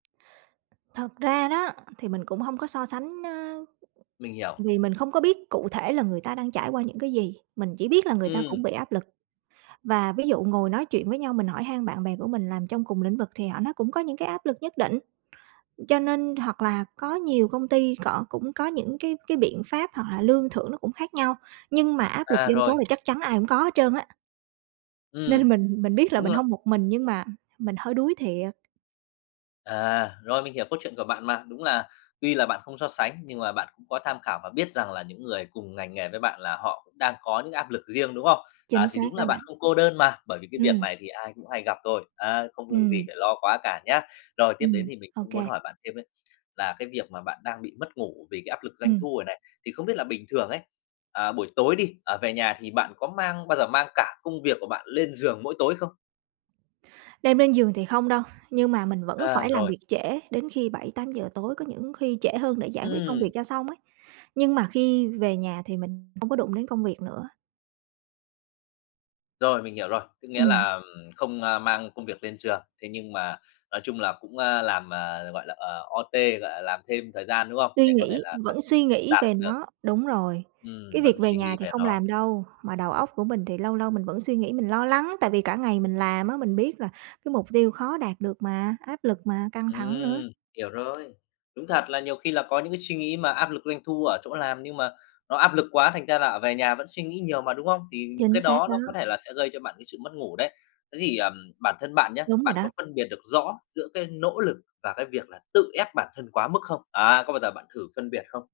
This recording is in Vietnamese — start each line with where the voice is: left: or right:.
right: Thật ra đó thì mình cũng hông có so sánh, ơ
left: Mình hiểu.
right: vì mình không có biết cụ thể là người ta đang trải qua những cái gì. Mình chỉ biết là người ta
left: Ừm.
right: cũng bị áp lực. Và ví dụ ngồi nói chuyện với nhau, mình hỏi han bạn bè của mình làm trong cùng lĩnh vực thì họ nói cũng có những cái áp lực nhất định, cho nên hoặc là có nhiều công ty cọ cũng có những cái cái biện pháp hoặc là lương thưởng nó cũng khác nhau, nhưng mà áp lực
left: À,
right: doanh
left: rồi.
right: số là chắc chắn ai cũng có hết trơn á.
left: Ừm,
right: Nên mình mình biết là
left: đúng
right: mình
left: rồi.
right: hông một mình nhưng mà mình hơi đuối thiệt.
left: À, rồi, mình hiểu câu chuyện của bạn mà. Đúng là tuy là bạn không so sánh nhưng mà bạn cũng có tham khảo và biết rằng là những người cùng ngành nghề với bạn là họ cũng đang có những áp lực riêng, đúng không? À,
right: Chính
left: thì
right: xác
left: đúng là
right: đó
left: bạn
right: bạn.
left: không cô đơn mà, bởi vì cái việc
right: Ừm.
left: này thì ai cũng hay gặp thôi, a, không việc gì
right: Ừm.
left: phải lo quá cả nhá. Rồi tiếp đến
right: Ừm,
left: thì mình
right: ô
left: cũng muốn
right: kê.
left: hỏi bạn thêm ấy, là cái việc mà bạn đang bị mất ngủ vì cái áp lực doanh
right: Ừm.
left: thu này này, thì không biết là bình thường ấy, à, buổi tối đi, ờ, về nhà thì bạn có mang bao giờ mang cả công việc của bạn lên giường mỗi tối không?
right: Đem lên giường thì không đâu, nhưng mà mình vẫn
left: À,
right: phải làm
left: rồi.
right: việc trễ đến khi 7, 8 giờ tối, có những khi trễ hơn để giải quyết công
left: Ừm.
right: việc cho xong ấy. Nhưng mà khi về nhà thì mình không có đụng đến công việc nữa.
left: Rồi, mình hiểu rồi, có nghĩa
right: Ừm.
left: là, ừm, không, a, mang công việc lên giường, thế nhưng mà nói chung là cũng, a, làm, à, gọi là, ờ, OT, gọi là làm thêm thời gian, đúng không?
right: Suy
left: Để có thể
right: nghĩ,
left: là đ
right: vẫn suy nghĩ
left: đạt
right: về
left: được
right: nó. Đúng rồi,
left: Ừm,
right: cái
left: vẫn
right: việc về
left: suy
right: nhà
left: nghĩ
right: thì
left: về
right: không
left: nó.
right: làm đâu, mà đầu óc của mình thì lâu lâu mình vẫn suy nghĩ, mình lo lắng, tại vì cả ngày mình làm á, mình biết là cái mục tiêu khó đạt được mà, áp lực mà, căng thẳng nữa.
left: Ừm, hiểu rồi. Đúng thật là nhiều khi là có những cái suy nghĩ mà áp lực doanh thu ở chỗ làm, nhưng mà nó áp lực quá thành ra là, ờ, về nhà vẫn suy nghĩ nhiều mà, đúng không? Thì những cái
right: Chính
left: đó
right: xác đó.
left: nó có thể là sẽ gây cho bạn cái sự mất ngủ đấy. Thế thì, ờm, bản thân bạn nhá,
right: Đúng rồi
left: bạn có
right: đó.
left: phân biệt được rõ giữa cái nỗ lực và cái việc là tự ép bản thân quá mức không? Á, có bao giờ bạn thử phân biệt không?